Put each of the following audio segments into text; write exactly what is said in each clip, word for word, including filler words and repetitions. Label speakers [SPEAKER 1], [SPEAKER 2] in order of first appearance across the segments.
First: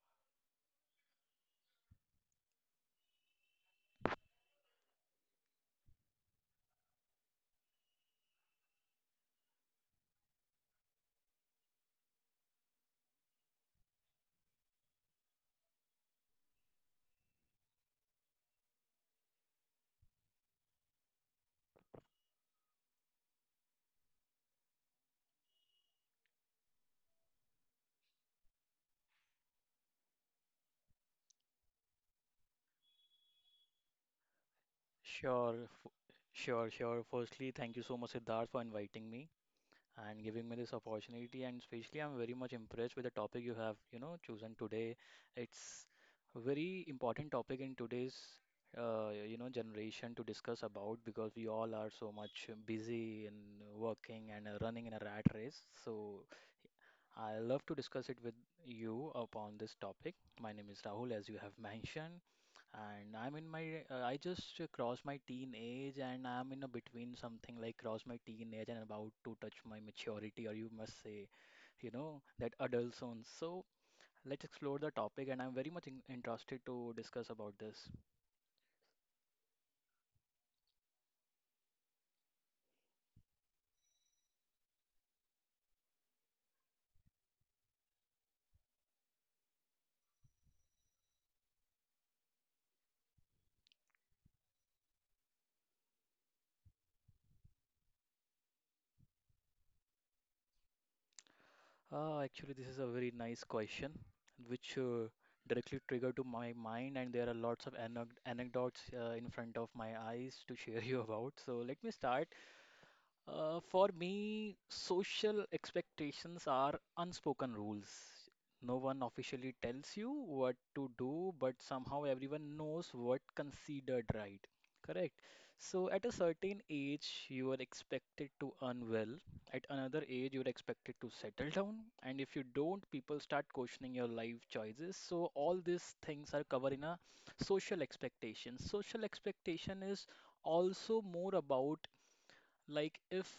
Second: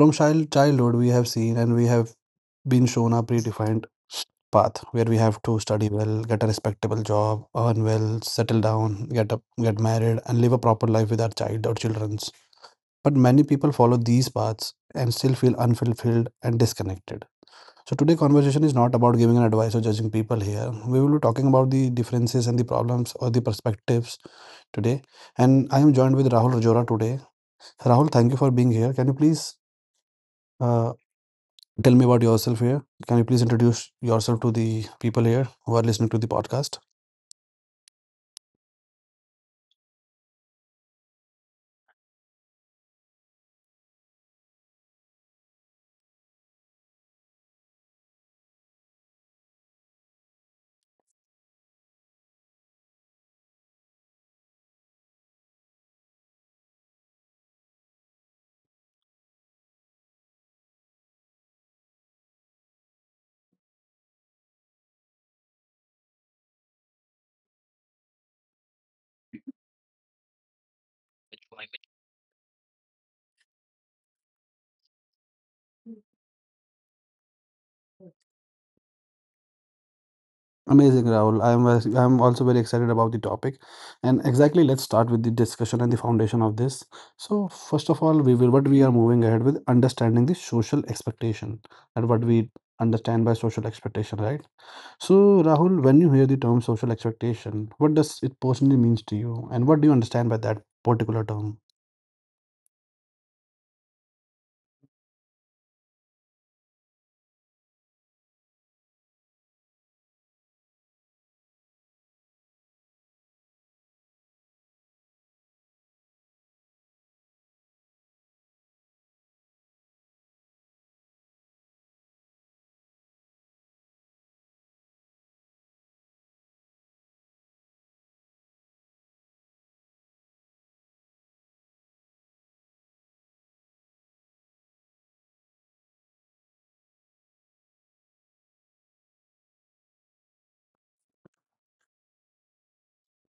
[SPEAKER 1] From child childhood we have seen and we have been shown a predefined path where we have to study well, get a respectable job, earn well, settle down, get up, get married and live a proper life with our child or children's. But many people follow these paths and still feel unfulfilled and disconnected. So today conversation is not about giving an advice or judging people here. We will be talking about the differences and the problems or the perspectives today. And I am joined with Rahul Rajora today. Rahul, thank you for being here. Can you please uh, tell me about yourself here? Can you please introduce yourself to the people here
[SPEAKER 2] Sure,
[SPEAKER 1] who are
[SPEAKER 2] f-
[SPEAKER 1] listening to the
[SPEAKER 2] sure,
[SPEAKER 1] podcast?
[SPEAKER 2] sure. Firstly, thank you so much, Siddharth, for inviting me and giving me this opportunity. And especially, I'm very much impressed with the topic you have, you know, chosen today. It's a very important topic in today's, uh, you know, generation to discuss about because we all are so much busy in working and uh, running in a rat race. So I love to discuss it with you upon this topic. My name is Rahul, as you have mentioned. And I'm in my, uh, I just uh, crossed my teenage and I'm in a between something like cross my teenage and about to touch my maturity, or you must say, you know, that adult zone. So let's explore the topic, and I'm very much in interested to discuss about this.
[SPEAKER 1] Amazing, Rahul. I'm uh, I'm also very excited about the topic, and exactly let's start with the discussion and the foundation of this. So first of all, we will what we are moving ahead with understanding the social expectation and what we understand by social expectation, right? So Rahul, when you hear the term social expectation, what does it personally means to you, and what do you understand by that particular term?
[SPEAKER 2] Uh, actually, this is a very nice question, which uh, directly triggered to my mind, and there are lots of anec anecdotes uh, in front of my eyes to share you about. So let me start. Uh, for me, social expectations are unspoken rules. No one officially tells you what to do, but somehow everyone knows what considered right. Correct. So at a certain age, you are expected to earn well. At another age, you're expected to settle down. And if you don't, people start questioning your life choices. So all these things are covered in a social expectation. Social expectation is also more about like if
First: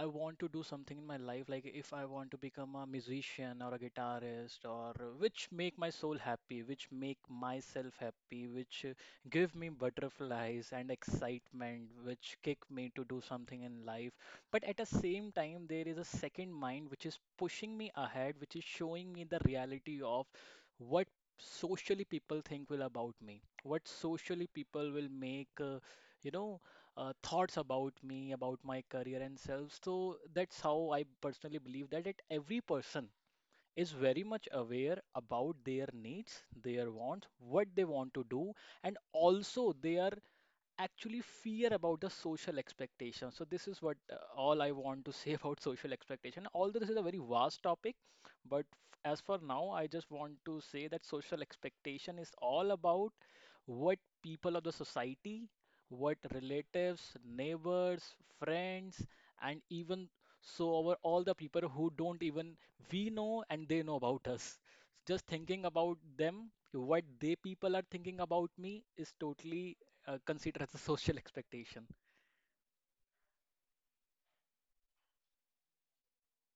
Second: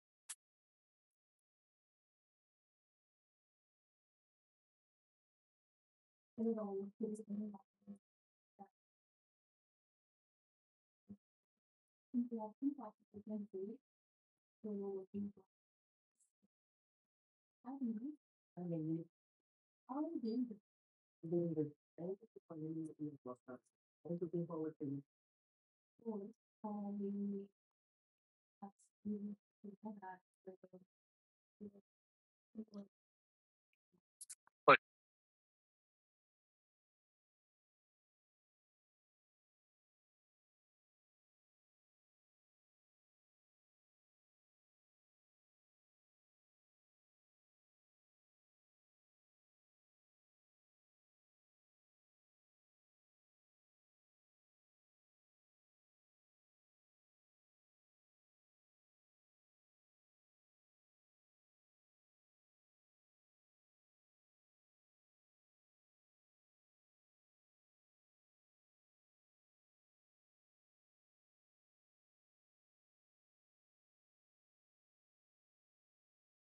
[SPEAKER 2] I want to do something in my life, like if I want to become a musician or a guitarist, or which make my soul happy, which make myself happy, which uh, give me butterflies and excitement, which kick me to do something in life. But at the same time, there is a second mind which is pushing me ahead, which is showing me the reality of what socially people think will about me, what socially people will make, uh, you know uh, thoughts about me, about my career and self. So that's how I personally believe that it, every person is very much aware about their needs, their wants, what they want to do, and also they are actually fear about the social expectation. So this is what uh, all I want to say about social expectation. Although this is a very vast topic, but f- as for now, I just want to say that social expectation is all about what people of the society, what relatives, neighbors, friends, and even so over all the people who don't even we know and they know about us. Just thinking about them, what they people are thinking about me is totally uh, consider as a social expectation.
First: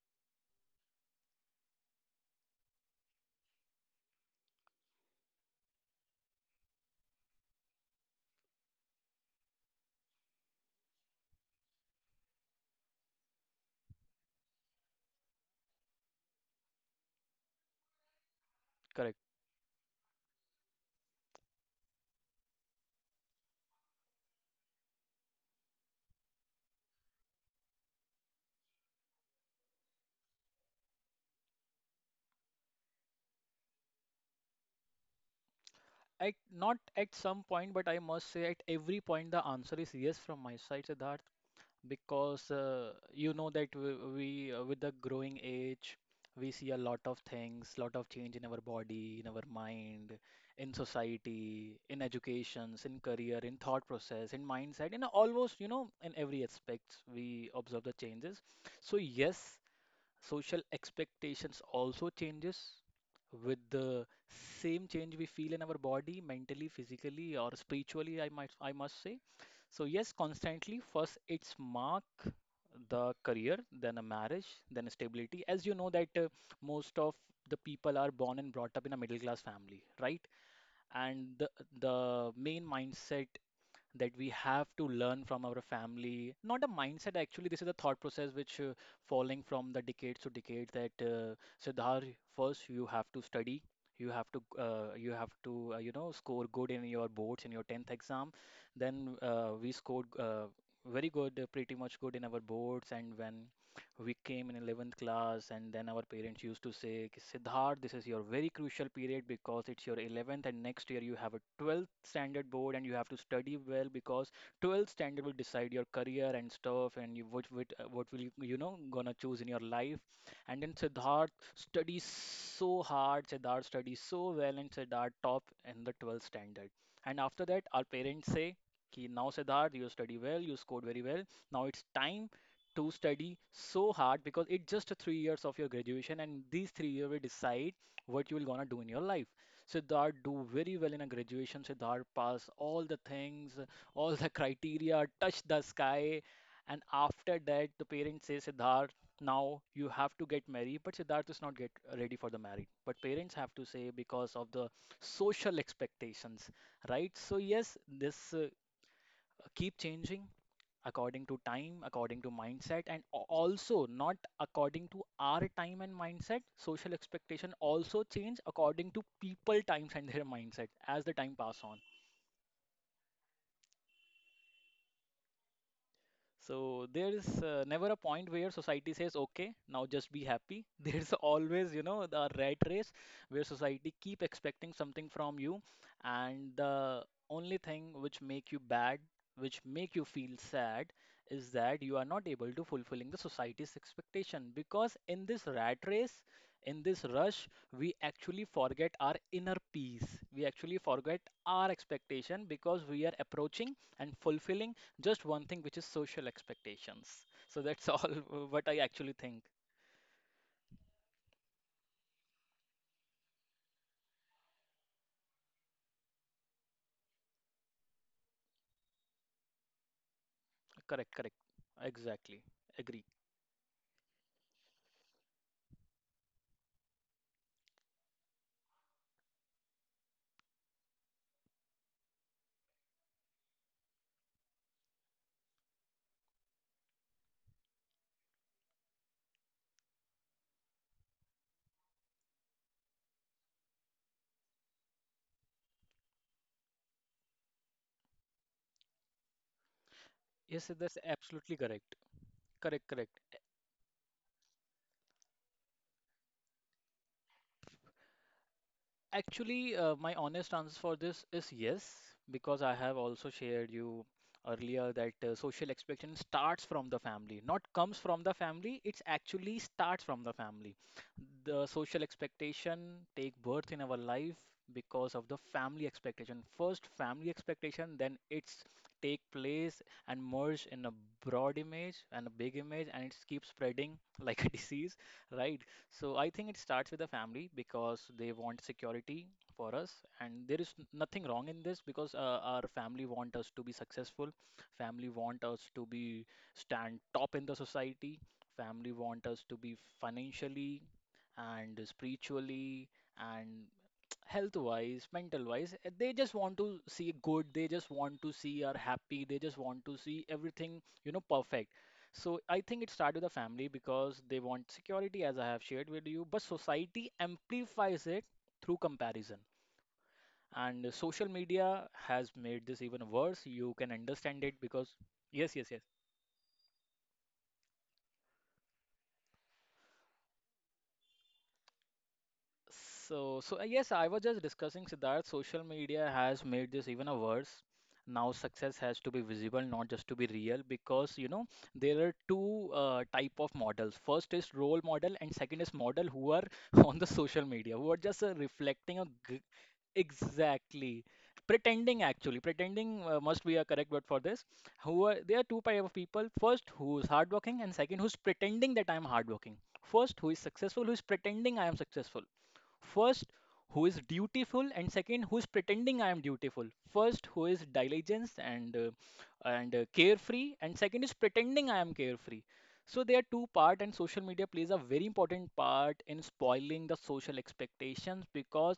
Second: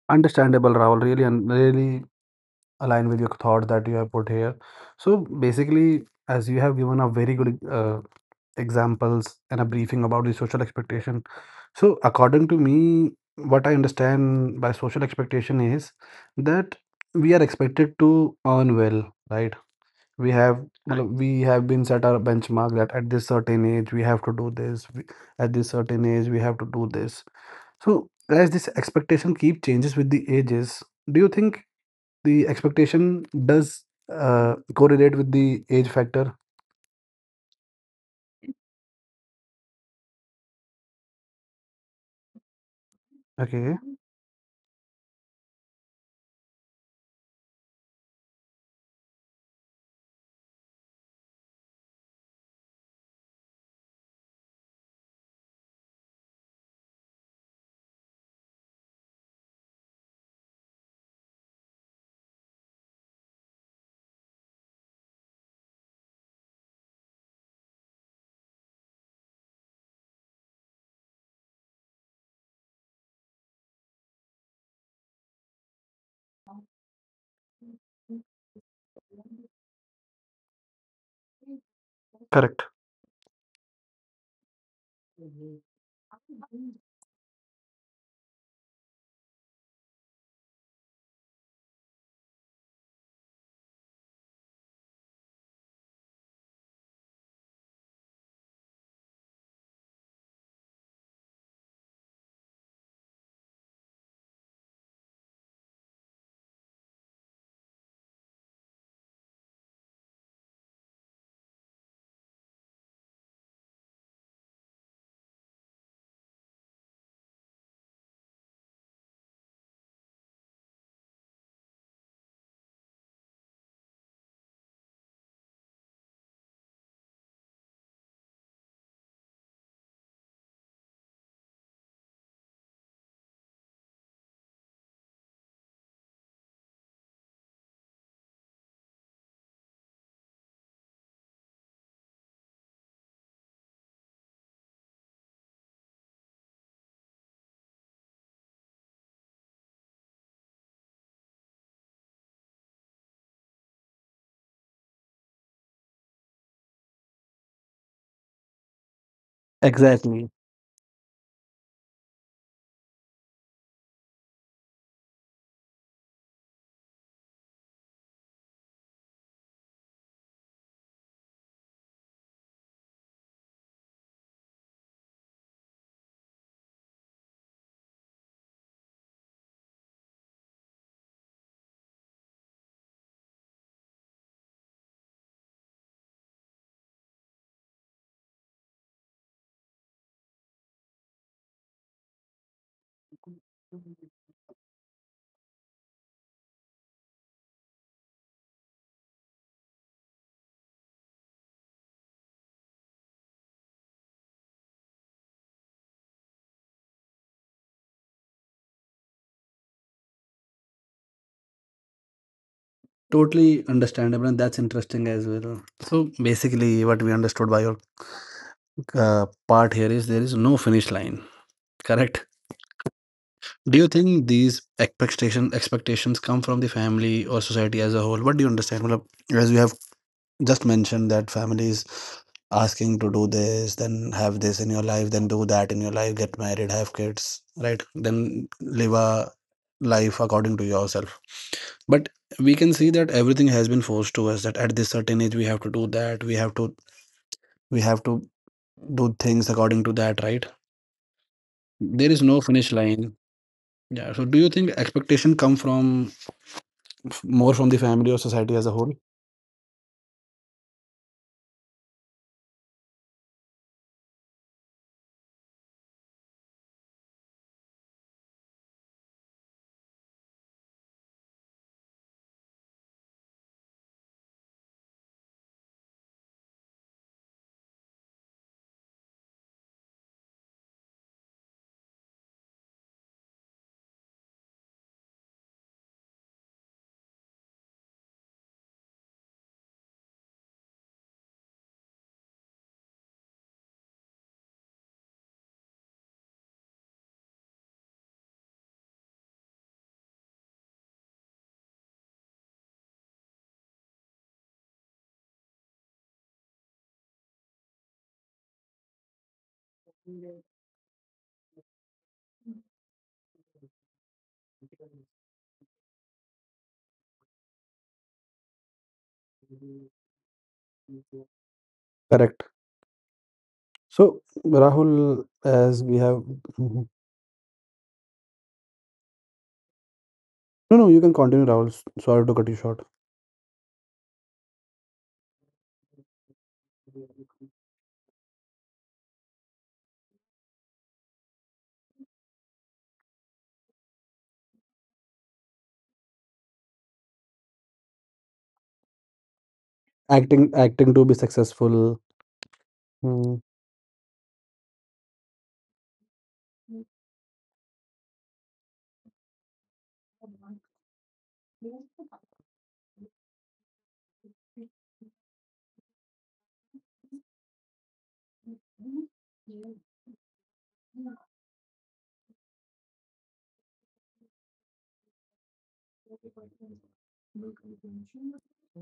[SPEAKER 1] Understandable, Rahul. Really and really align with your thought that you have put here. So basically, as you have given a very good uh, examples and a briefing about the social expectation. So, according to me, what I understand by social expectation is that we are expected to earn well,
[SPEAKER 2] Correct.
[SPEAKER 1] right? We have correct. मतलब we have been set our benchmark that at this certain age we have to do this, we- at this certain age we have to do this. So, as this expectation keep changes with the ages, do you think the expectation does uh, correlate with the age factor?
[SPEAKER 2] At not at some point, but I must say at every point the answer is yes from my side, Siddharth, because uh, you know that
[SPEAKER 1] Okay,
[SPEAKER 2] we, we uh, with the growing age, we see a lot of things, lot of change in our body, in our mind, in society, in educations, in career, in thought process, in mindset, in almost, you know, in every aspects we observe the changes. So yes, social expectations also changes with the same change we feel in our body, mentally, physically, or spiritually, I might, I must say. So yes, constantly, first it's mark the career, then a marriage, then stability. As you know that uh, most of the people are born and brought up in a middle class family, right? And the the main
[SPEAKER 1] correct.
[SPEAKER 2] mindset that we have to learn from our family. Not a mindset, actually, this is a thought process which uh, following from the decades to decades, that uh, Siddhar, first you have to study. You have to, uh, you have to, uh, you know, score good in your boards in your tenth exam. Then uh, we scored uh, very good, uh, pretty much good in our boards. And when we came in eleventh class, and then our parents used to say, "Ki, Siddharth, this is your very crucial period because it's your eleventh and next year you have a twelfth standard board and you have to study well, because twelfth standard will decide your career and stuff and you, what what, uh, what will you, you know, gonna choose in your life." And then Siddharth studies so hard, Siddharth studies so well, and Siddharth top in the twelfth standard. And after that our parents say, "Ki now Siddharth, you study well, you scored very well. Now it's time to study so hard because it's just three years of your graduation and these three years will decide what you will gonna do in your life." Siddharth do very well in a graduation, Siddharth pass all the things, all the criteria, touch the sky. And after that the parents say, Siddharth, now you have to get married, but Siddharth is not get ready for the marriage, but parents have to say because of the social expectations, right? So yes, this uh, keep changing
[SPEAKER 1] Exactly.
[SPEAKER 2] according to time, according to mindset, and a- also not according to our time and mindset. Social expectation also change according to people times and their mindset as the time pass on. So there is uh, never a point where society says, okay, now just be happy. There's always, you know, the rat race where society keep expecting something from you, and the only thing which make you bad, which make you feel sad, is that you are not able to fulfilling the society's expectation. Because in this rat race, in this rush, we actually forget our inner peace. We actually forget our expectation because we are approaching and fulfilling just one thing, which is social expectations. So that's all what I actually think.
[SPEAKER 1] Totally understandable, and that's interesting as well. So basically, what we understood by your uh, part here is there is no finish
[SPEAKER 2] Correct,
[SPEAKER 1] line.
[SPEAKER 2] correct.
[SPEAKER 1] Correct.
[SPEAKER 2] Exactly. Agree.
[SPEAKER 1] Do you think these expectation expectations come from the family or society as a whole? What do you understand? Well, as you have just mentioned that families asking to do this, then have this in your life, then do that in your life, get married, have kids, right? Then live a life according to yourself, but we can see that everything has been forced to us that at this certain age we have to do that, we have to we have to do things according to that, right?
[SPEAKER 2] Yes, that's absolutely correct.
[SPEAKER 1] There is no finish
[SPEAKER 2] Correct, correct.
[SPEAKER 1] line. Yeah, so do you think expectation come from f- more from the family or society as a whole?
[SPEAKER 2] Actually, uh, my honest answer for this is yes, because I have also shared you earlier that uh, social expectation starts from the family, not comes from the family. It's actually starts from the family. The social expectation take birth in our life because of the family expectation. First, family expectation, then it's take place and merge in a broad image and a big image, and it keeps spreading like a disease, right? So I think it starts with the family because they want security for us, and there is n- nothing wrong in this because uh, our family want us to be successful, family want us to be stand top in the society, family want us to be financially and spiritually and health wise, mental wise, uh, they just want to see good, they just want to see our happy, they just want to see everything, you know, perfect. So I think it started with the family because they want security, as I have shared with you, but society amplifies it through comparison. And social media has
[SPEAKER 1] Correct.
[SPEAKER 2] made this even worse. You can
[SPEAKER 1] So,
[SPEAKER 2] understand it because
[SPEAKER 1] Rahul,
[SPEAKER 2] yes, yes,
[SPEAKER 1] as
[SPEAKER 2] yes.
[SPEAKER 1] we have, mhm. No, no, you can continue, Rahul. S- Sorry to cut you short.
[SPEAKER 2] So, so uh, yes, I was just discussing Siddharth. Social media has made this even a worse. Now success has to be visible, not just to be real, because you know there are two uh, type of models. First is role model, and second is model who are on the social media, who are just uh, reflecting a g-.
[SPEAKER 1] Acting, acting to
[SPEAKER 2] Exactly.
[SPEAKER 1] be successful.
[SPEAKER 2] Pretending actually. Pretending uh,
[SPEAKER 1] Hmm.
[SPEAKER 2] must be a correct word for this. Who are there are two type of people. First, who is hardworking, and second, who's pretending that I'm hardworking. First, who is successful, who is pretending I am successful. First, who is dutiful, and second, who is pretending I am dutiful. First, who is diligent and uh, and uh, carefree, and second is pretending I am carefree. So there are two part, and social media plays a very important part in spoiling the social expectations because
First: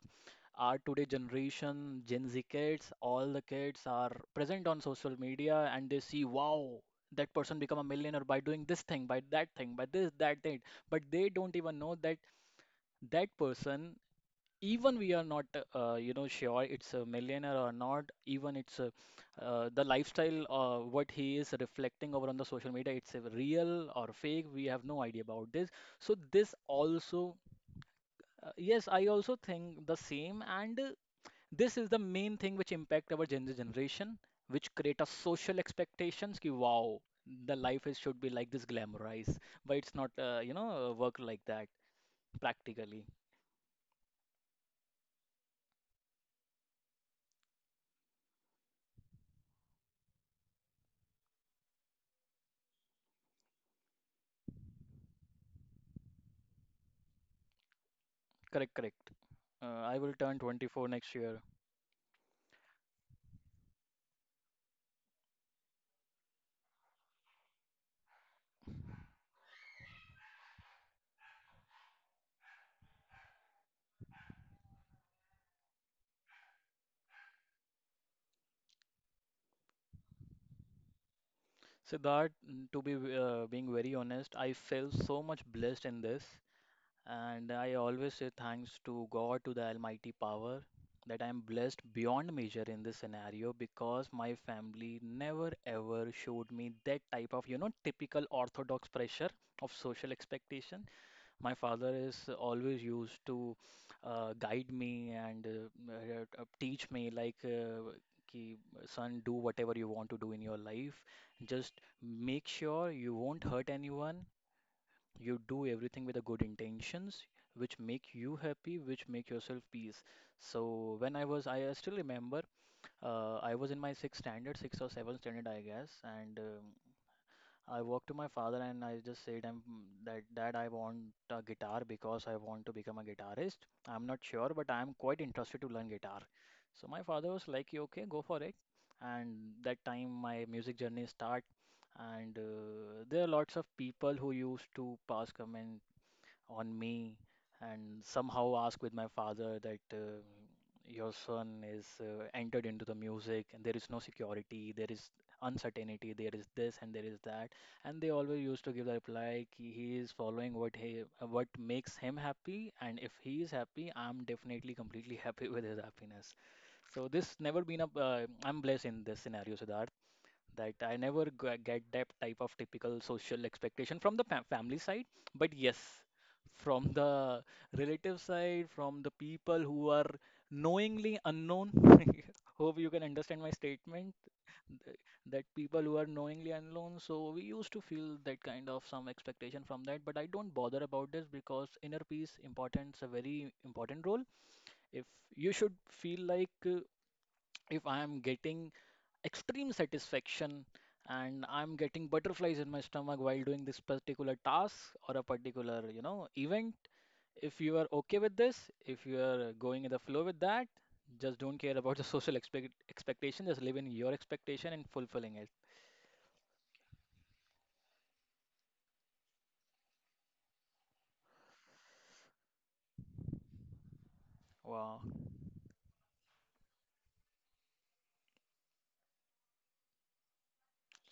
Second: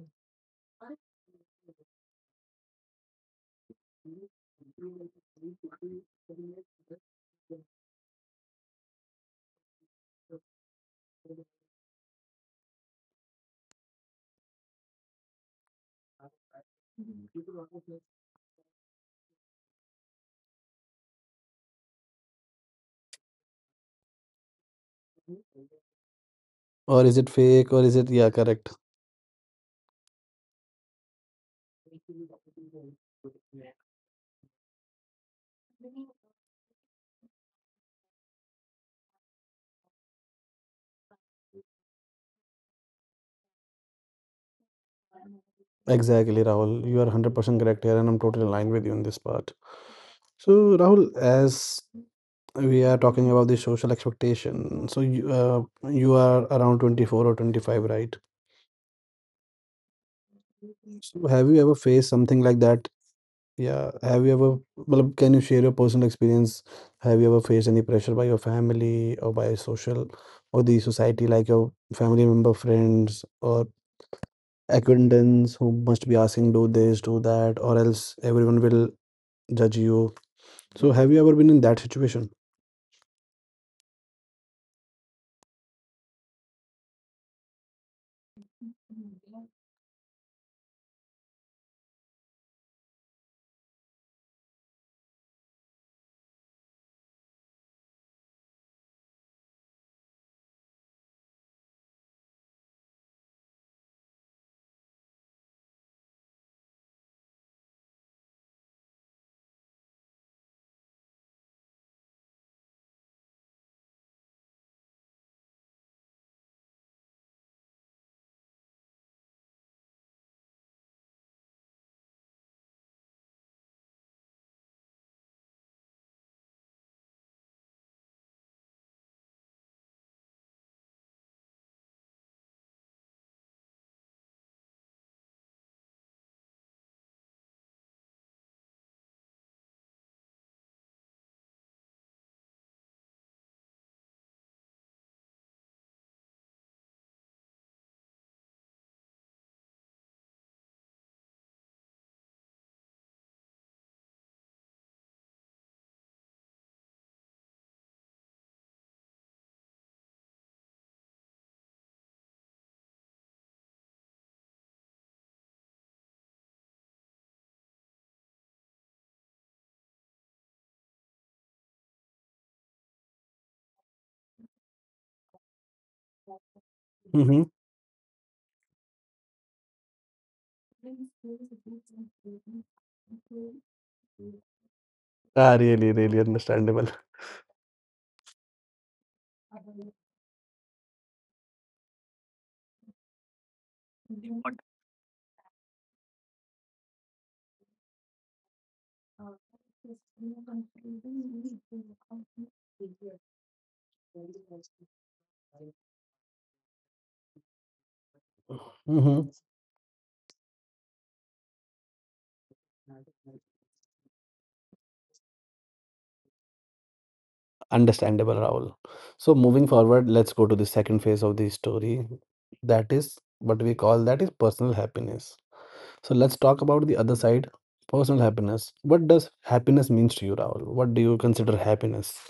[SPEAKER 2] our today generation, Gen Z kids, all the kids are present on social media and they see, wow, that person become a millionaire by doing this thing, by that thing, by this, that thing. But they don't even know that that person, even we are not, uh, you know, sure it's a millionaire or not, even it's a, uh, the lifestyle, uh, what he is reflecting over on the social media, it's a real or fake. We have no idea about this. So this
[SPEAKER 1] Or is it
[SPEAKER 2] also.
[SPEAKER 1] fake, or is it? Yeah,
[SPEAKER 2] Uh,
[SPEAKER 1] correct.
[SPEAKER 2] yes, I also think the same, and uh, this is the main thing which impact our Gen Z generation, which create a social expectations ki wow, the life is should be like this glamorized, but it's not uh, you know uh, work like that practically.
[SPEAKER 1] Exactly, Rahul. You are one hundred percent correct here, and I'm totally aligned with you on this part. So, Rahul, as we are talking about the social expectation, so you, uh, you are around twenty-four or twenty-five, right?
[SPEAKER 2] Correct, correct. Uh, I will turn
[SPEAKER 1] So, have you
[SPEAKER 2] twenty-four
[SPEAKER 1] ever
[SPEAKER 2] next
[SPEAKER 1] faced
[SPEAKER 2] year.
[SPEAKER 1] something like that? Yeah, have you ever, well, can you share your personal experience? Have you ever faced any pressure by your family or by social or the society, like your family member, friends, or acquaintance who must be asking, do this, do that, or else everyone will judge you. So have you ever been in that situation?
[SPEAKER 2] Siddharth, mm, to be uh, being very honest, I feel so much blessed in this. And I always say thanks to God, to the Almighty Power, that I am blessed beyond measure in this scenario because my family never ever showed me that type of, you know, typical orthodox pressure of social expectation. My father is always used to uh, guide me and uh, uh, uh, teach me, like, uh, कि, "Son, do whatever you want to do in your life. Just make sure you won't hurt anyone. You do everything with the good intentions which make you happy, which make yourself peace." So, when I was I still remember, uh, I was in my sixth standard, sixth or seventh standard I guess. And um, I walked to my father and I just said I'm that that I want a guitar because I want to become a guitarist. I'm not sure, but I'm quite interested to learn guitar. So my father was like, "You okay, go for it." And that time my music journey start. And uh, there are lots of people who used to pass comment on me and somehow ask with my father that, uh, "Your son is uh, entered into the music, and there is no security, there is uncertainty, there is this and there is that." And they always used to give the reply ki he is following what he uh, what makes him happy. And if he is happy, I'm definitely completely happy with his happiness. So this never been a uh, I'm blessed in this scenario, Siddharth, that I never g- get that type of typical social expectation from the fam- family side. But yes,
[SPEAKER 1] Mm-hmm.
[SPEAKER 2] from the relative side, from the people who are knowingly unknown. Hope you can understand my statement
[SPEAKER 1] Ah, really,
[SPEAKER 2] th-
[SPEAKER 1] really
[SPEAKER 2] that
[SPEAKER 1] understandable.
[SPEAKER 2] people who are knowingly unknown. So we used to feel that kind of some expectation from that, but I don't bother about this because inner peace importance a very important role. If you should feel like, uh, if I am getting extreme satisfaction and I'm getting butterflies in my stomach while doing this particular task or a particular, you know, event, if you are
[SPEAKER 1] Mm-hmm.
[SPEAKER 2] okay with this, if you are going in the flow with that, just don't care about the social expect expectation. Just live in your expectation and fulfilling it.
[SPEAKER 1] Understandable, Rahul. So moving forward, let's go to the second phase of the story. That is what we call that is personal happiness. So
[SPEAKER 2] Wow.
[SPEAKER 1] let's talk about the other side, personal happiness. What does happiness means to you, Rahul? What do you consider happiness?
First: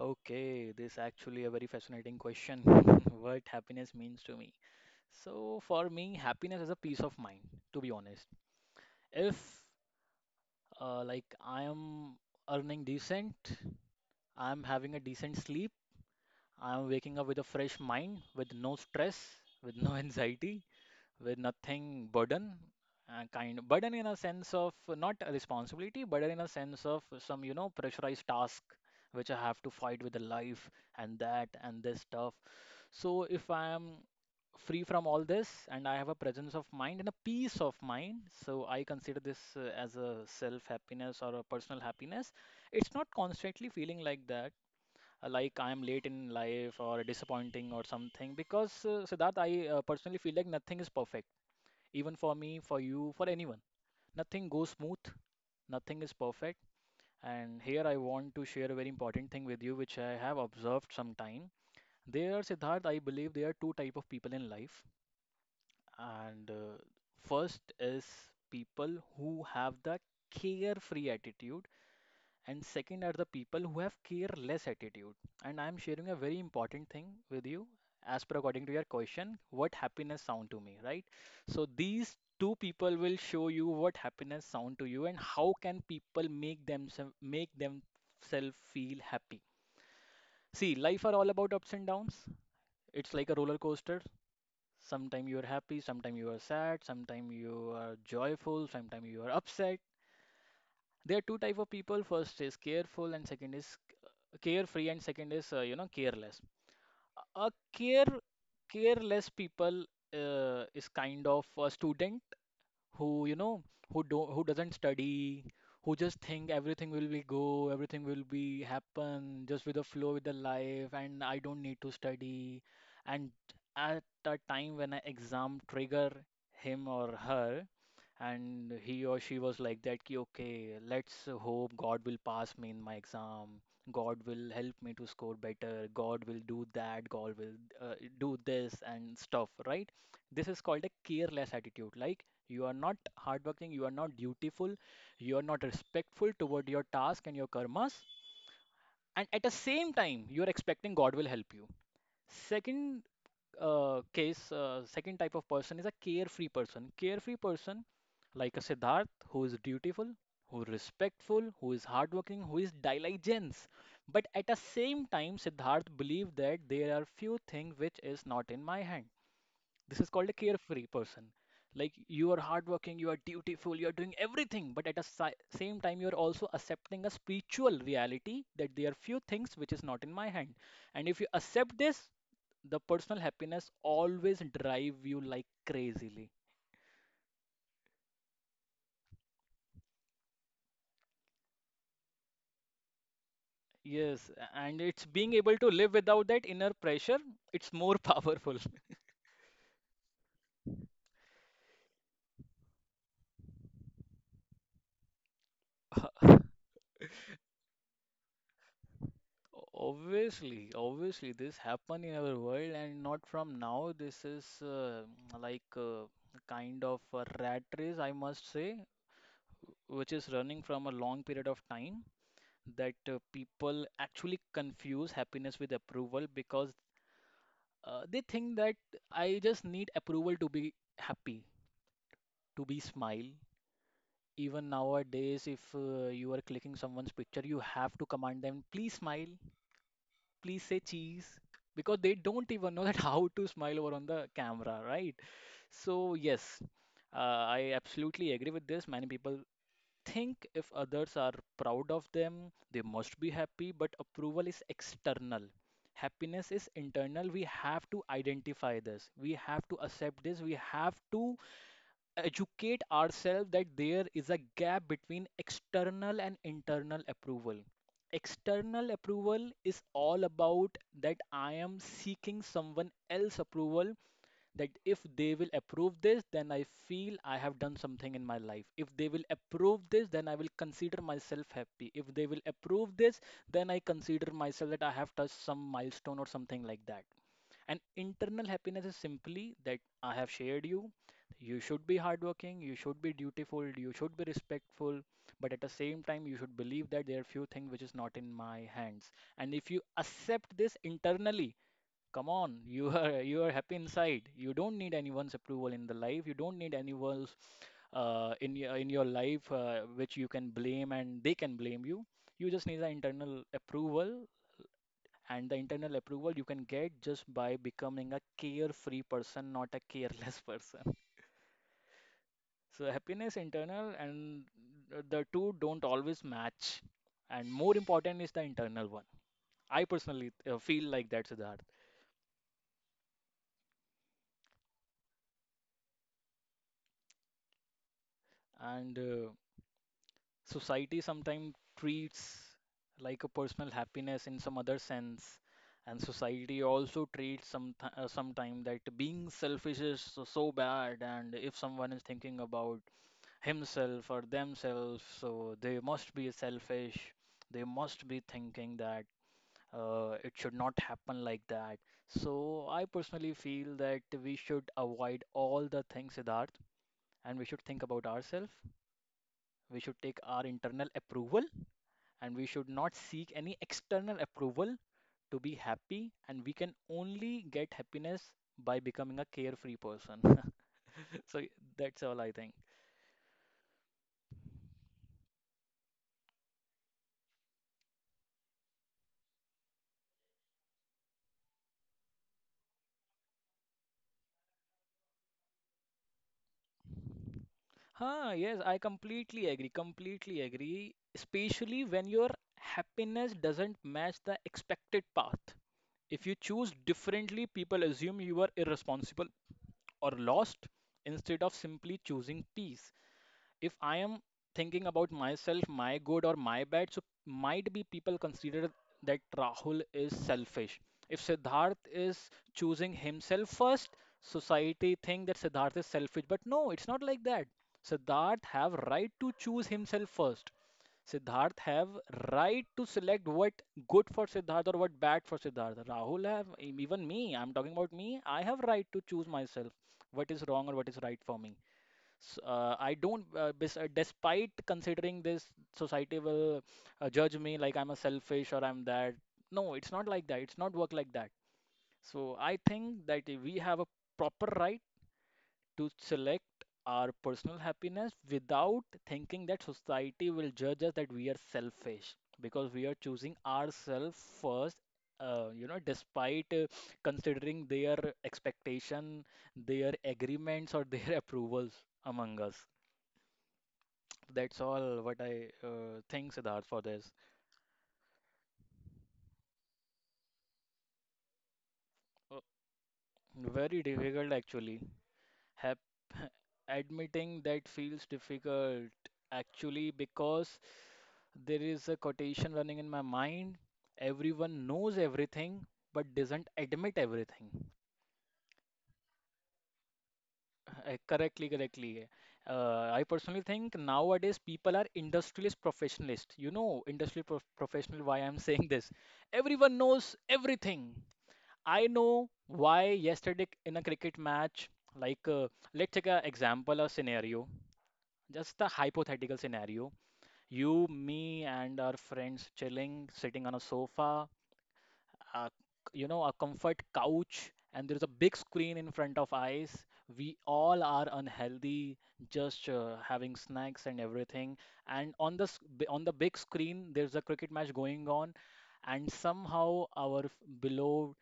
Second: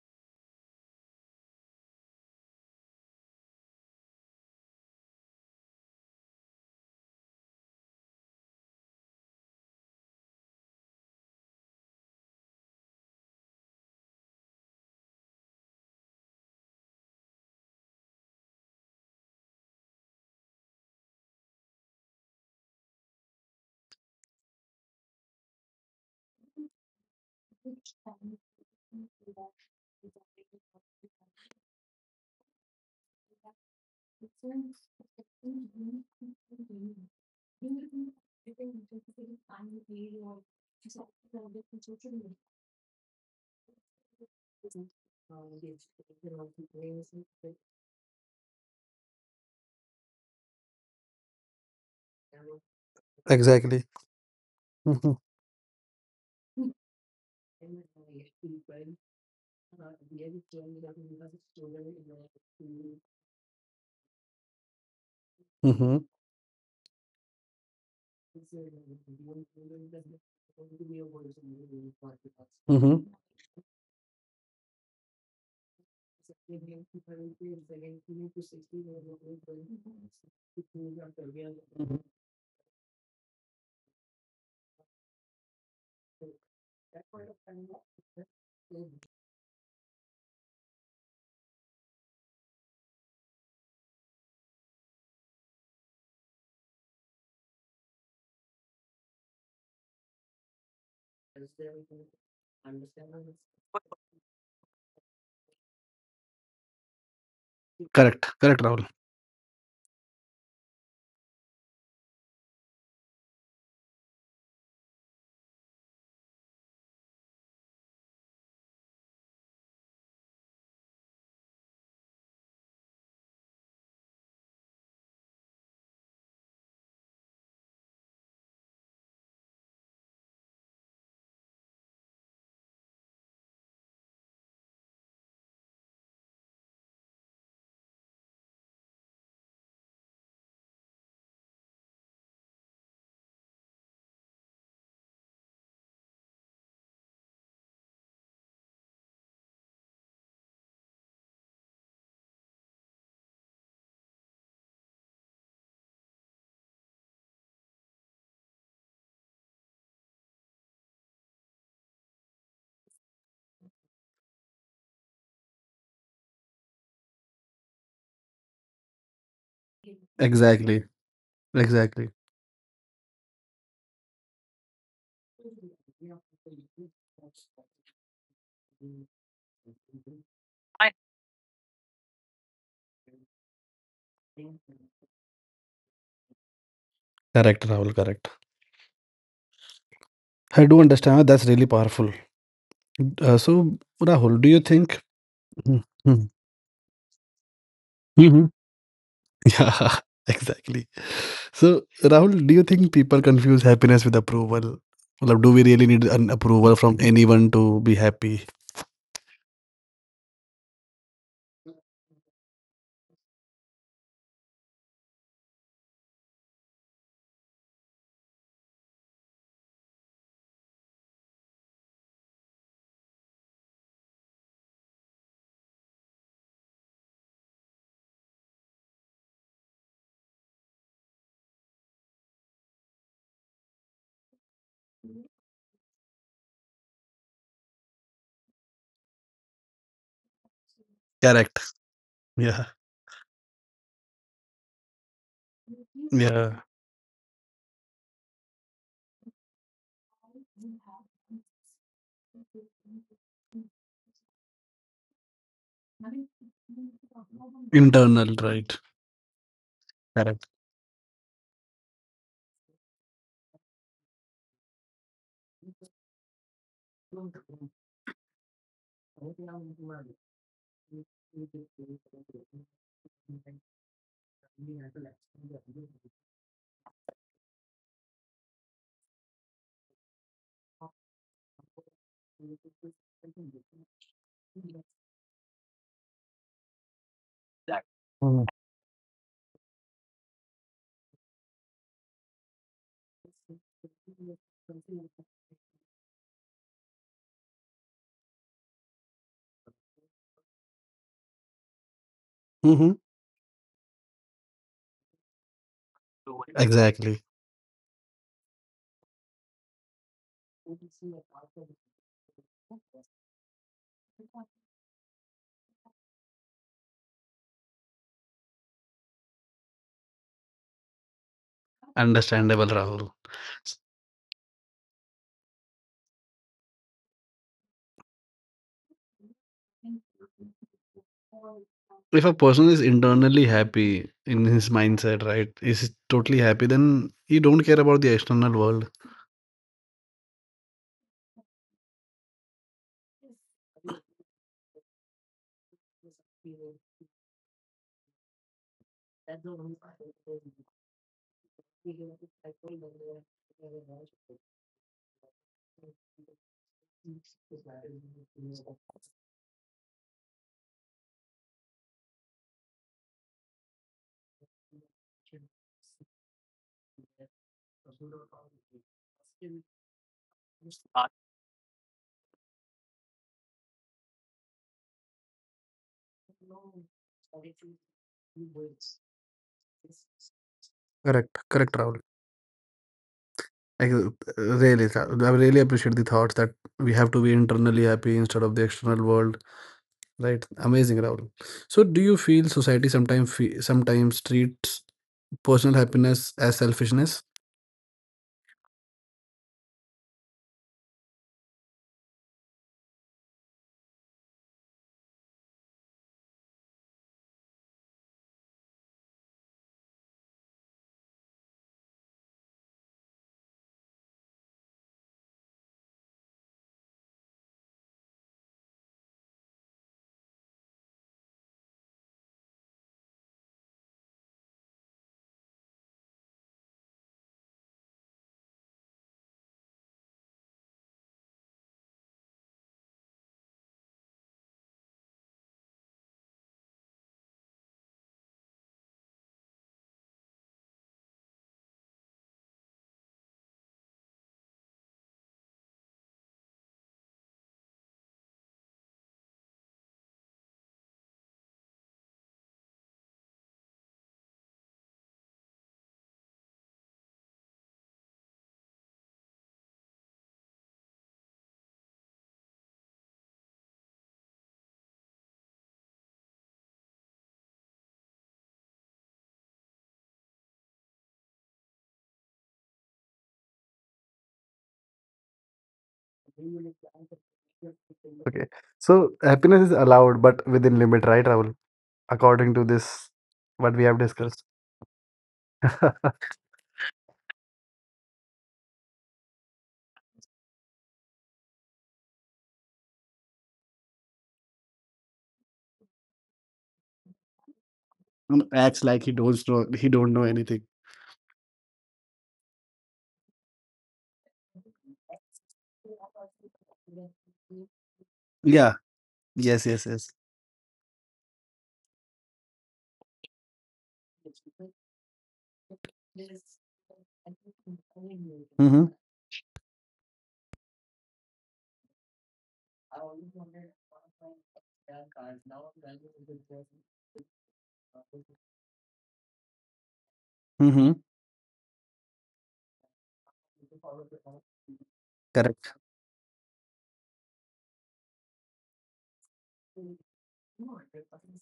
[SPEAKER 2] Okay, this actually a very fascinating question. What happiness means to me. So for me, happiness is a peace of mind, to be honest. If Uh, like, I am earning decent, I am having a decent sleep, I am waking up with a fresh mind, with no stress, with no anxiety, with nothing burden, uh, kind burden in a sense of not a responsibility, burden in a sense of some, you know, pressurized task which I have to fight with the life and that and this stuff. So if I am free from all this and I have a presence of mind and a peace of mind, so I consider this uh, as a self happiness or a personal happiness. It's not constantly feeling like that, uh, like I am late in life or disappointing or something, because, uh, Siddharth, I, uh, personally feel like nothing is perfect, even for me, for you, for anyone.
[SPEAKER 1] Exactly.
[SPEAKER 2] Nothing goes smooth,
[SPEAKER 1] Mm-hmm.
[SPEAKER 2] nothing is perfect. And here I want to share a very important thing with you, which I have observed sometime. There, Siddharth, I believe there are two type of people in life.
[SPEAKER 1] Mm-hmm.
[SPEAKER 2] And uh, first is people who have the carefree attitude, and
[SPEAKER 1] Mm-hmm.
[SPEAKER 2] second are the people who have careless attitude. And I'm sharing a very important thing with you as per according to your question, what happiness sound to me, right? So these two people will show you what happiness sound to you and how can people make themselves make themselves feel happy. See, life are all about ups and downs. It's like a roller coaster. Sometime you are happy, sometime you are sad, sometime you are joyful, sometime you are upset. There are two type of people. First is careful and second is uh, carefree, and second is uh, you know careless. A care
[SPEAKER 1] Correct. Correct, Rahul.
[SPEAKER 2] careless people uh, is kind of a student who, you know who don't who doesn't study, who just think everything will be go everything will be happen just with the flow with the life, and I don't need to study. And at a time when an exam trigger him or her, and he or she was like that ki, "Okay, let's hope God will pass me in my exam. God will help me to score better. God will do that. God will, uh, do this and stuff," right? This is called a careless attitude. Like, you are not hardworking, you are not dutiful, you are not respectful toward your task and your karmas, and at the same time you are expecting God will help you. Second uh, case, uh, second type of person is a carefree person. Carefree person, like a Siddharth, who is dutiful, who is respectful, who is hardworking, who is diligence. But at the same time, Siddharth believed that there are few things which is not in my hand. This is called a
[SPEAKER 1] Exactly.
[SPEAKER 2] carefree person. Like,
[SPEAKER 1] Exactly.
[SPEAKER 2] you are hardworking, you are dutiful, you are doing everything, but at the si- same time, you are also accepting a spiritual reality that there are few things which is not in my hand. And if you accept this, the personal happiness always drive you like crazily.
[SPEAKER 1] Correct, Rahul. Correct. I do understand. That's really powerful. Uh, so,
[SPEAKER 2] Yes,
[SPEAKER 1] Rahul, do you
[SPEAKER 2] and
[SPEAKER 1] think?
[SPEAKER 2] it's being able to
[SPEAKER 1] Mhm.
[SPEAKER 2] live without
[SPEAKER 1] Mhm.
[SPEAKER 2] that inner pressure. It's more powerful.
[SPEAKER 1] Yeah, exactly. So, Rahul, do you think people confuse happiness with approval? Well, do we really need an approval from anyone to be happy?
[SPEAKER 2] Obviously, obviously, this happened in our world, and not from now. This is uh, like a kind of a rat race, I must say, which is running from a long period of time, that uh, people actually confuse happiness with approval because uh, they think that, "I just need approval to be happy, to be smile." Even nowadays, if uh, you are clicking someone's picture, you have to command them, "Please smile. Please say cheese,"
[SPEAKER 1] Correct.
[SPEAKER 2] because they don't
[SPEAKER 1] Yeah.
[SPEAKER 2] even know that how to smile over on the camera, right? So yes,
[SPEAKER 1] Yeah.
[SPEAKER 2] uh, I absolutely agree with this. Many people think if others are proud of them, they must be happy. But approval is external, happiness is internal. We have to
[SPEAKER 1] Internal, right?
[SPEAKER 2] identify this, we have to accept this,
[SPEAKER 1] Correct.
[SPEAKER 2] we have to educate ourselves that there is a gap between external and internal approval. External approval is all about that I am seeking someone else approval, that if they will approve this, then I feel I have done something in my life. If they will approve this, then I will consider myself happy. If they will approve this, then I consider myself that I have touched some milestone or something like that. And internal happiness is simply that I have shared you. You should be hardworking, you should be dutiful, you should be respectful, but at the same time, you should believe that there are few things which is not in my hands. And if you accept this internally, come on, you
[SPEAKER 1] Hmm.
[SPEAKER 2] are you are happy inside. You don't need anyone's approval in the life. You don't need
[SPEAKER 1] Exactly.
[SPEAKER 2] anyone's uh, in your in your life, uh, which you can blame and they can blame you. You just need the internal approval, and the internal approval you can get just by becoming a carefree person, not a careless person.
[SPEAKER 1] Understandable,
[SPEAKER 2] So
[SPEAKER 1] Rahul.
[SPEAKER 2] happiness internal, and the two don't always match, and more important is the internal one. I personally uh, feel like that, Siddharth.
[SPEAKER 1] If a person is internally happy in his mindset, right, is totally happy, then he don't care about the external world.
[SPEAKER 2] And uh, society sometimes treats like a personal happiness in some other sense. And society also treats some uh, sometime that being selfish is so, so bad, and if someone is thinking about himself or themselves. So they must be selfish. They must be thinking that, uh, it should not happen like that. So I personally feel that we should avoid all the things, Siddharth, and we should think about ourselves. We should take our internal approval, and we should not seek any external approval to be happy. And we can only get happiness by becoming a carefree person.
[SPEAKER 1] Correct,
[SPEAKER 2] So
[SPEAKER 1] correct, Rahul.
[SPEAKER 2] that's all I think.
[SPEAKER 1] I uh, really, I really appreciate the thoughts that we have to be internally happy instead of the external world. Right, amazing, Rahul. So, do you feel society sometimes fe- sometimes treats personal happiness as selfishness?
[SPEAKER 2] Huh, yes, I completely agree. Completely agree. Especially when your happiness doesn't match the expected path. If you choose differently, people assume you are irresponsible or lost instead of simply choosing peace. If I am thinking about myself, my good or my bad, so might be people consider that Rahul is selfish. If Siddharth is choosing himself first, society think that Siddharth is selfish. But no, it's not like that. Siddharth have right to choose himself first. Siddharth have right to select what good for Siddharth or what bad for Siddharth. Rahul have, even me, I'm talking about me. I have right to choose myself, what is wrong or what is right for me. S- uh, I don't, uh, bes- uh, Despite considering this, society will uh, judge me like I'm a selfish or I'm that. No, it's not like that. It's not work like that. So I think that we have a proper right to select our personal happiness without thinking that society will judge us that we are selfish because we are choosing ourselves first. Uh, you know, despite uh, considering their expectation, their agreements or their approvals among us. That's all what I uh, think, Siddharth, for this.
[SPEAKER 1] Okay. So happiness is allowed, but within limit, right, Rahul?
[SPEAKER 2] Uh,
[SPEAKER 1] According to this, what we
[SPEAKER 2] Very
[SPEAKER 1] have
[SPEAKER 2] difficult,
[SPEAKER 1] discussed.
[SPEAKER 2] actually. Hap Admitting that feels difficult, actually, because there is a quotation running in my mind. Everyone knows everything, but doesn't admit everything.
[SPEAKER 1] Um, acts like he don't know he don't know anything.
[SPEAKER 2] Uh, correctly, correctly. Uh, I personally think nowadays people are industrialist professionalists. You know, industrial prof professional, why I'm
[SPEAKER 1] Yeah.
[SPEAKER 2] saying this.
[SPEAKER 1] Yes. Yes.
[SPEAKER 2] Everyone
[SPEAKER 1] Yes.
[SPEAKER 2] knows everything. I know why yesterday in a cricket match, like uh, let's take an example, a scenario, just
[SPEAKER 1] Mm-hmm.
[SPEAKER 2] a hypothetical scenario. You, me, and our friends chilling, sitting on a sofa, a you know a comfort couch, and there's a big screen in front of eyes. We
[SPEAKER 1] Mm-hmm.
[SPEAKER 2] all are unhealthy, just uh, having snacks and everything, and on the
[SPEAKER 1] Correct.
[SPEAKER 2] s- b- on the big screen there's a cricket match going on, and somehow our f- below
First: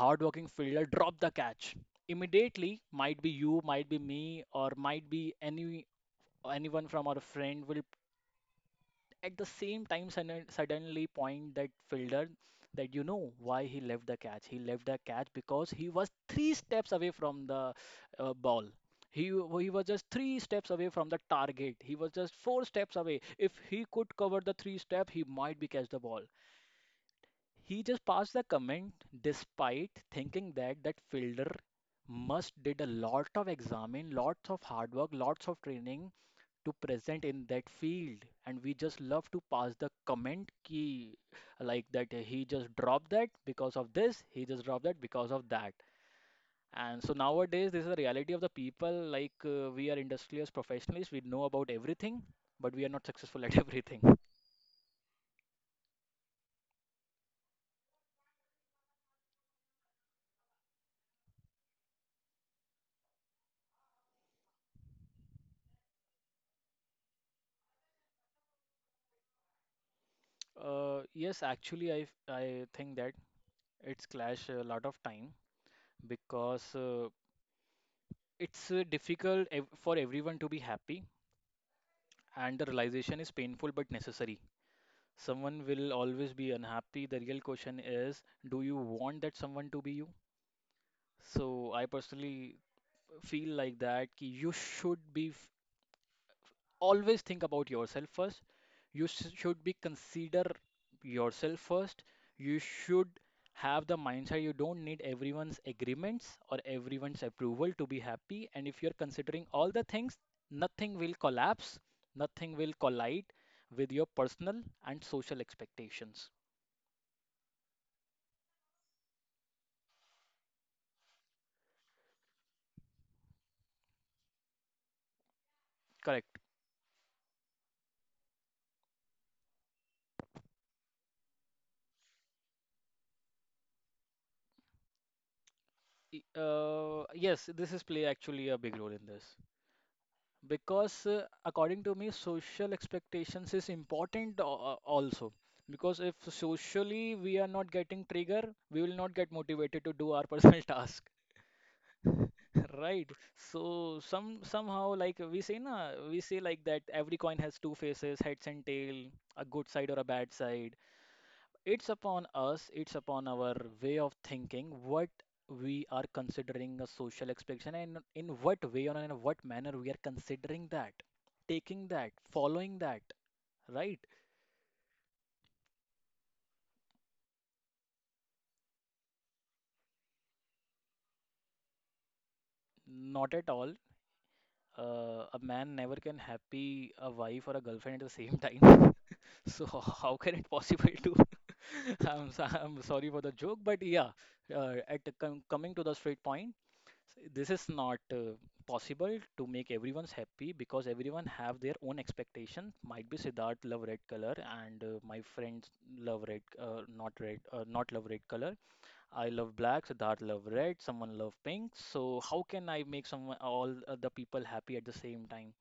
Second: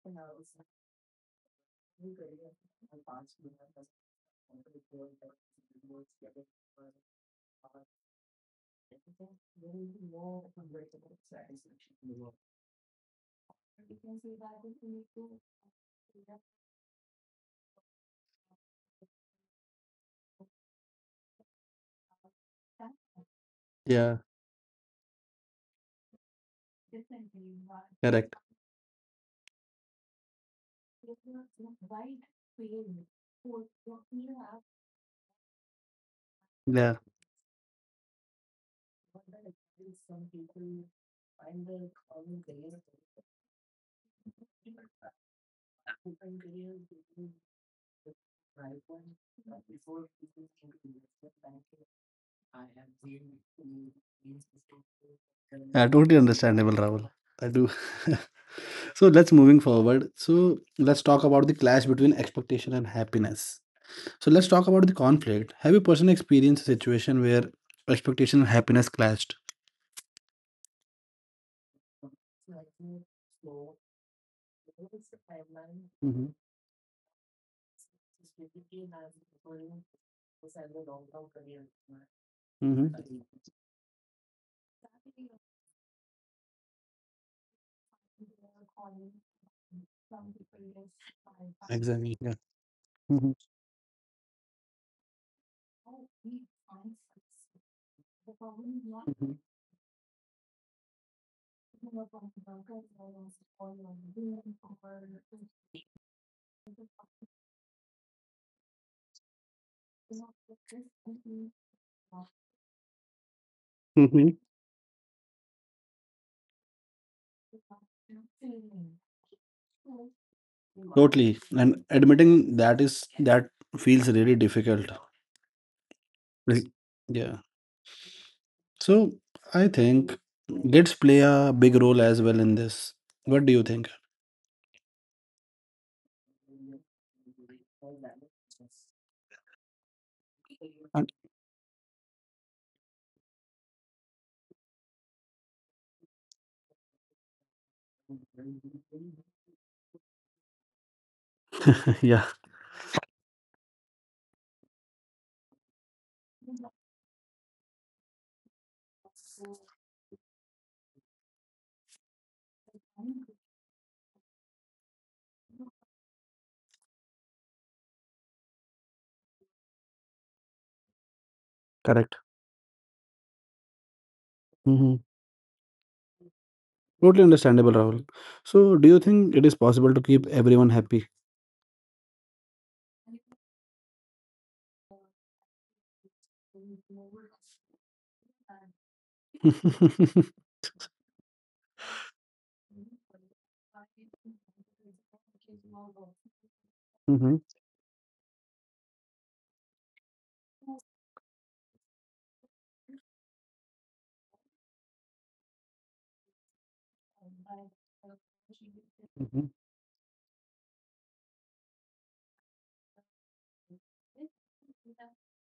[SPEAKER 2] hardworking fielder dropped the catch. Immediately, might be you, might be me, or might be any anyone from our friend will, at the same time, sudden- suddenly point that fielder, that you know why he left the catch. He left the catch because he was three steps away from the uh, ball. He, w- he was just three steps away from the target. He was just four steps away. If he could
[SPEAKER 1] Yeah.
[SPEAKER 2] cover the three step, he might be catch the ball. He just passed
[SPEAKER 1] Correct.
[SPEAKER 2] the comment despite thinking that that fielder must did a lot of examine, lots of hard work, lots of training to
[SPEAKER 1] Yeah.
[SPEAKER 2] present in that field, and we just love to pass the comment key like that: he just dropped that because of this, he just dropped that because of that. And so nowadays this is the reality of the people, like uh, we are industrious professionals, we know about everything but we are not successful at everything.
[SPEAKER 1] Uh, totally understandable, Rahul. I do. So let's moving forward. So let's talk about the clash between expectation and happiness. So let's talk about the conflict. Have you personally experienced a situation where expectation and happiness clashed?
[SPEAKER 2] Uh, yes, actually, i i think that it's clash a lot of time,
[SPEAKER 1] Mm-hmm.
[SPEAKER 2] because uh, it's uh, difficult ev- for everyone to be happy, and the
[SPEAKER 1] Mm-hmm.
[SPEAKER 2] realization is painful but necessary. Someone will always be unhappy. The real question is, do you want that someone to be you? So I
[SPEAKER 1] Exactly. Yeah.
[SPEAKER 2] personally
[SPEAKER 1] Mm-hmm.
[SPEAKER 2] feel like that कि you should be f- always think about yourself first. You sh- should be consider yourself first. You should have the mindset you don't need everyone's agreements or everyone's approval to be happy. And if you're considering all the things, nothing will collapse, nothing will collide with your personal and social expectations.
[SPEAKER 1] Totally. And admitting that is that feels really difficult.
[SPEAKER 2] Correct.
[SPEAKER 1] Like, yeah. So I think kids play a big role as well in this. What do you think?
[SPEAKER 2] E- Uh, yes, this is play actually a big role in this, because
[SPEAKER 1] And—
[SPEAKER 2] uh, according to me, social expectations is important uh, also, because if socially we are not getting trigger, we will not get motivated to do our personal task.
[SPEAKER 1] yeah,
[SPEAKER 2] Right. So some somehow, like we say na, we say like that every coin has two faces, heads and tail, a good side or a bad side. It's upon us, it's upon our way of thinking, what we are considering a social expectation, and in what way or in what manner we are considering that, taking that,
[SPEAKER 1] correct.
[SPEAKER 2] following that, right?
[SPEAKER 1] Hmm. Totally understandable, Rahul. So do you think it is possible to keep everyone happy?
[SPEAKER 2] Not at all. Uh, a man never can happy a wife or a girlfriend at the same time. So how
[SPEAKER 1] Hmm.
[SPEAKER 2] can it possible to? I'm, so- I'm sorry for the joke, but yeah, uh, at the com coming to the straight point, so,
[SPEAKER 1] Hmm.
[SPEAKER 2] this is not uh, possible to make everyone's happy, because everyone have their own expectation. Might be Siddharth love red color, and uh, my friends love red, uh, not red, uh, not love red color. I love black, Siddharth love red, someone love pink. So how can I make someone, all uh, the people happy at the same time?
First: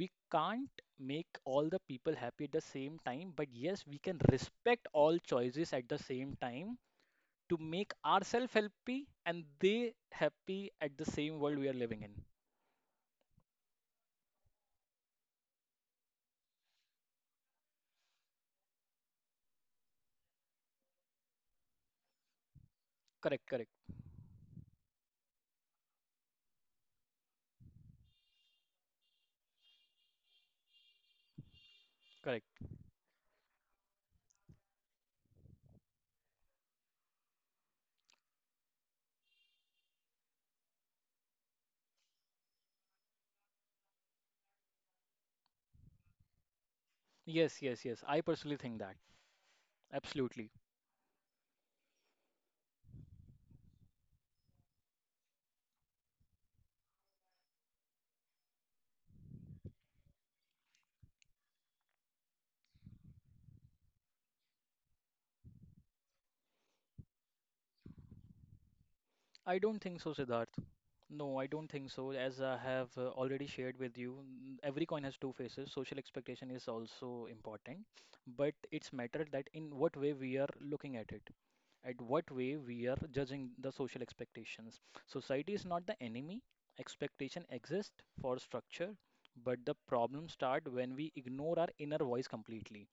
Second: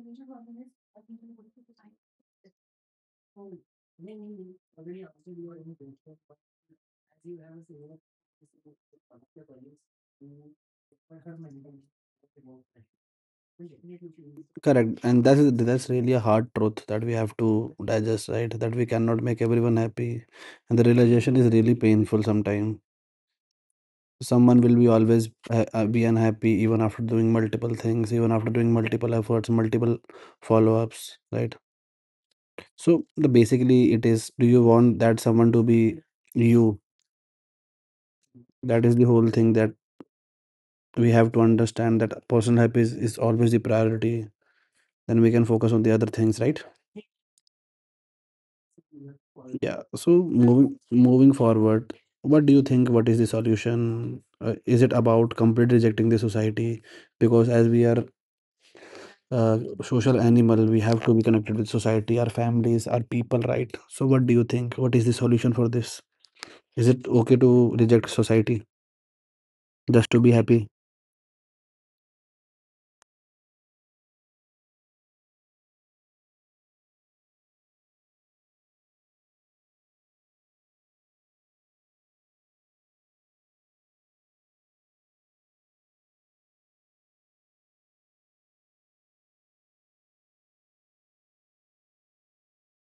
[SPEAKER 2] We can't make all the people happy at the same time, but yes, we can respect all choices at the same time, to make ourselves happy and they happy at the same world we are living in.
[SPEAKER 1] Correct. And that's that's really a hard truth that we have to digest, right? That we cannot make everyone happy. And the realization is really painful sometimes.
[SPEAKER 2] Correct, correct,
[SPEAKER 1] Someone will be always uh, uh, be unhappy even after doing multiple things, even after doing multiple efforts, multiple follow-ups, right?
[SPEAKER 2] correct.
[SPEAKER 1] So the basically it is, do you want that someone to be you? That is the whole thing, that we have to understand that personal happiness is always the priority, then we can focus on the other things, right?
[SPEAKER 2] Yes, yes, yes, I personally think that.
[SPEAKER 1] Yeah, so
[SPEAKER 2] Absolutely.
[SPEAKER 1] moving moving forward, what do you think, what is the solution? Uh, is it about complete rejecting the society, because as we are uh, social animal. We have to be connected with society, our families, our people, right? So, what do you think? What is the solution for this? Is it okay to reject society
[SPEAKER 2] I don't think
[SPEAKER 1] just
[SPEAKER 2] so,
[SPEAKER 1] to be
[SPEAKER 2] Siddharth.
[SPEAKER 1] happy?
[SPEAKER 2] No, I don't think so. As I have uh, already shared with you, n- every coin has two faces. Social expectation is also important, but it's matter that in what way we are looking at it, at what way we are judging the social expectations. Society is not the enemy. Expectation exists for structure, but the problem start when we ignore our inner voice completely.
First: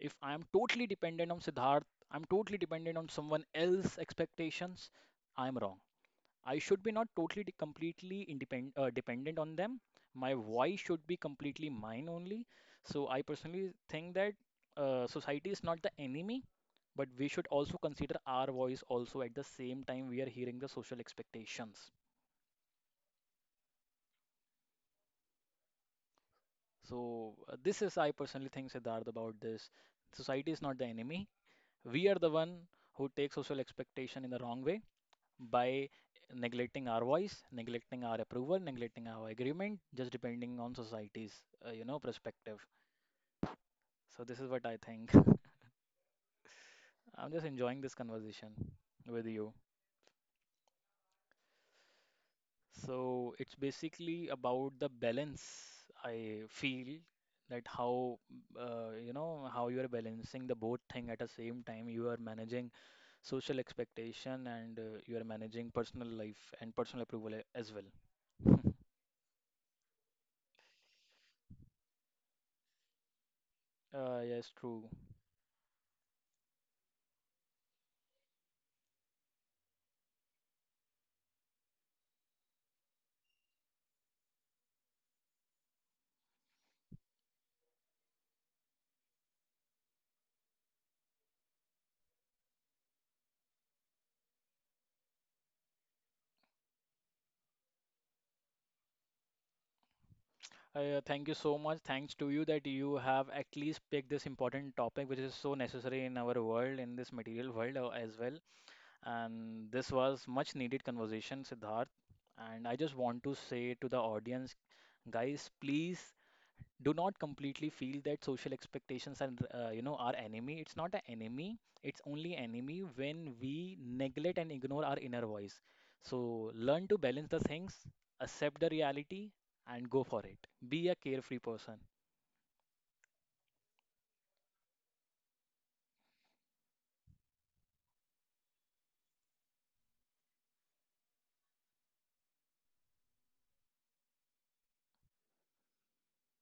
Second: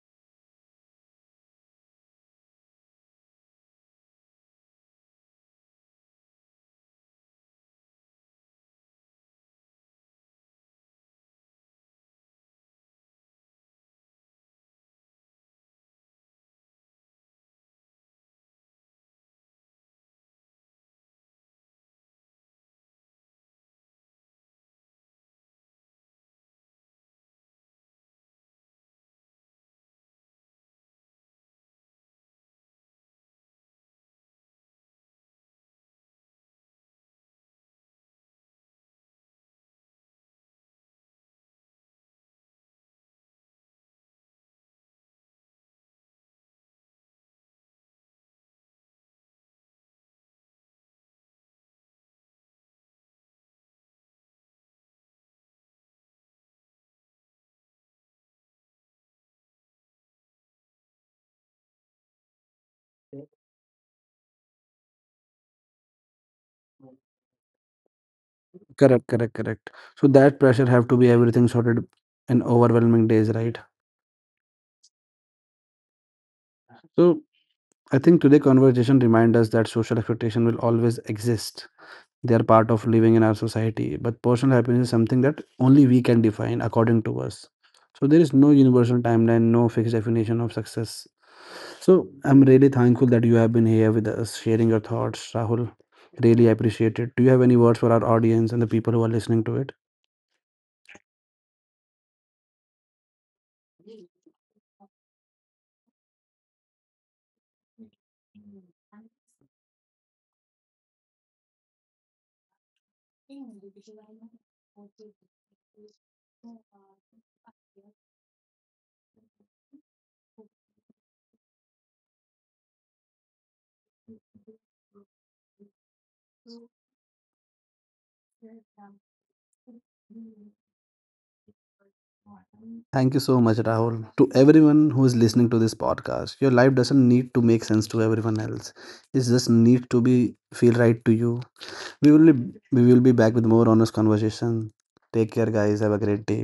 [SPEAKER 2] If I am totally dependent on Siddharth, I'm totally dependent on someone else's expectations, I'm wrong. I should be not totally de- completely independent uh, dependent on them. My voice should be completely mine only. So I personally think that uh, society is not the enemy, but we should also consider our voice also at the same time we are hearing the social expectations. So uh, this is I personally think, Siddharth, about this. Society is not the enemy. We are the one who take social expectation in the wrong way by neglecting our voice, neglecting our approval, neglecting our agreement, just depending on society's, uh, you know, perspective. So this is what I think. I'm just enjoying this conversation with you. So it's basically about the balance. I feel that how uh, you know how you are balancing the both thing at the same time. You are managing social expectation, and uh, you are managing personal life and personal approval a- as well.
[SPEAKER 1] Correct, correct, correct. So that pressure have to be everything sorted in overwhelming days, right?
[SPEAKER 2] Uh, yes, true.
[SPEAKER 1] So I think today conversation remind us that social expectation will always exist. They are part of living in our society, but personal happiness is something that only we can define according to us. So there is no universal timeline, no fixed definition of success. So I'm really thankful that you have been here with us sharing your thoughts, Rahul. Really appreciate it. Do you have any words for our audience and the people who are listening to it?
[SPEAKER 2] Uh, thank you so much. Thanks to you that you have at least picked this important topic, which is so necessary in our world, in this material world uh, as well. And this was much needed conversation, Siddharth. And I just want to say to the audience, guys, please do not completely feel that social expectations are uh, you know our enemy. It's not an enemy, it's only enemy when we neglect and ignore our inner voice. So learn to balance the things, accept the reality, and go for it. Be a carefree person.
[SPEAKER 1] Thank you so much, Rahul. To everyone who is listening to this podcast, your life doesn't need to make sense to everyone else. It just needs to be, feel right to you. We will be we will be back with more honest conversation. Take care guys, have a great day.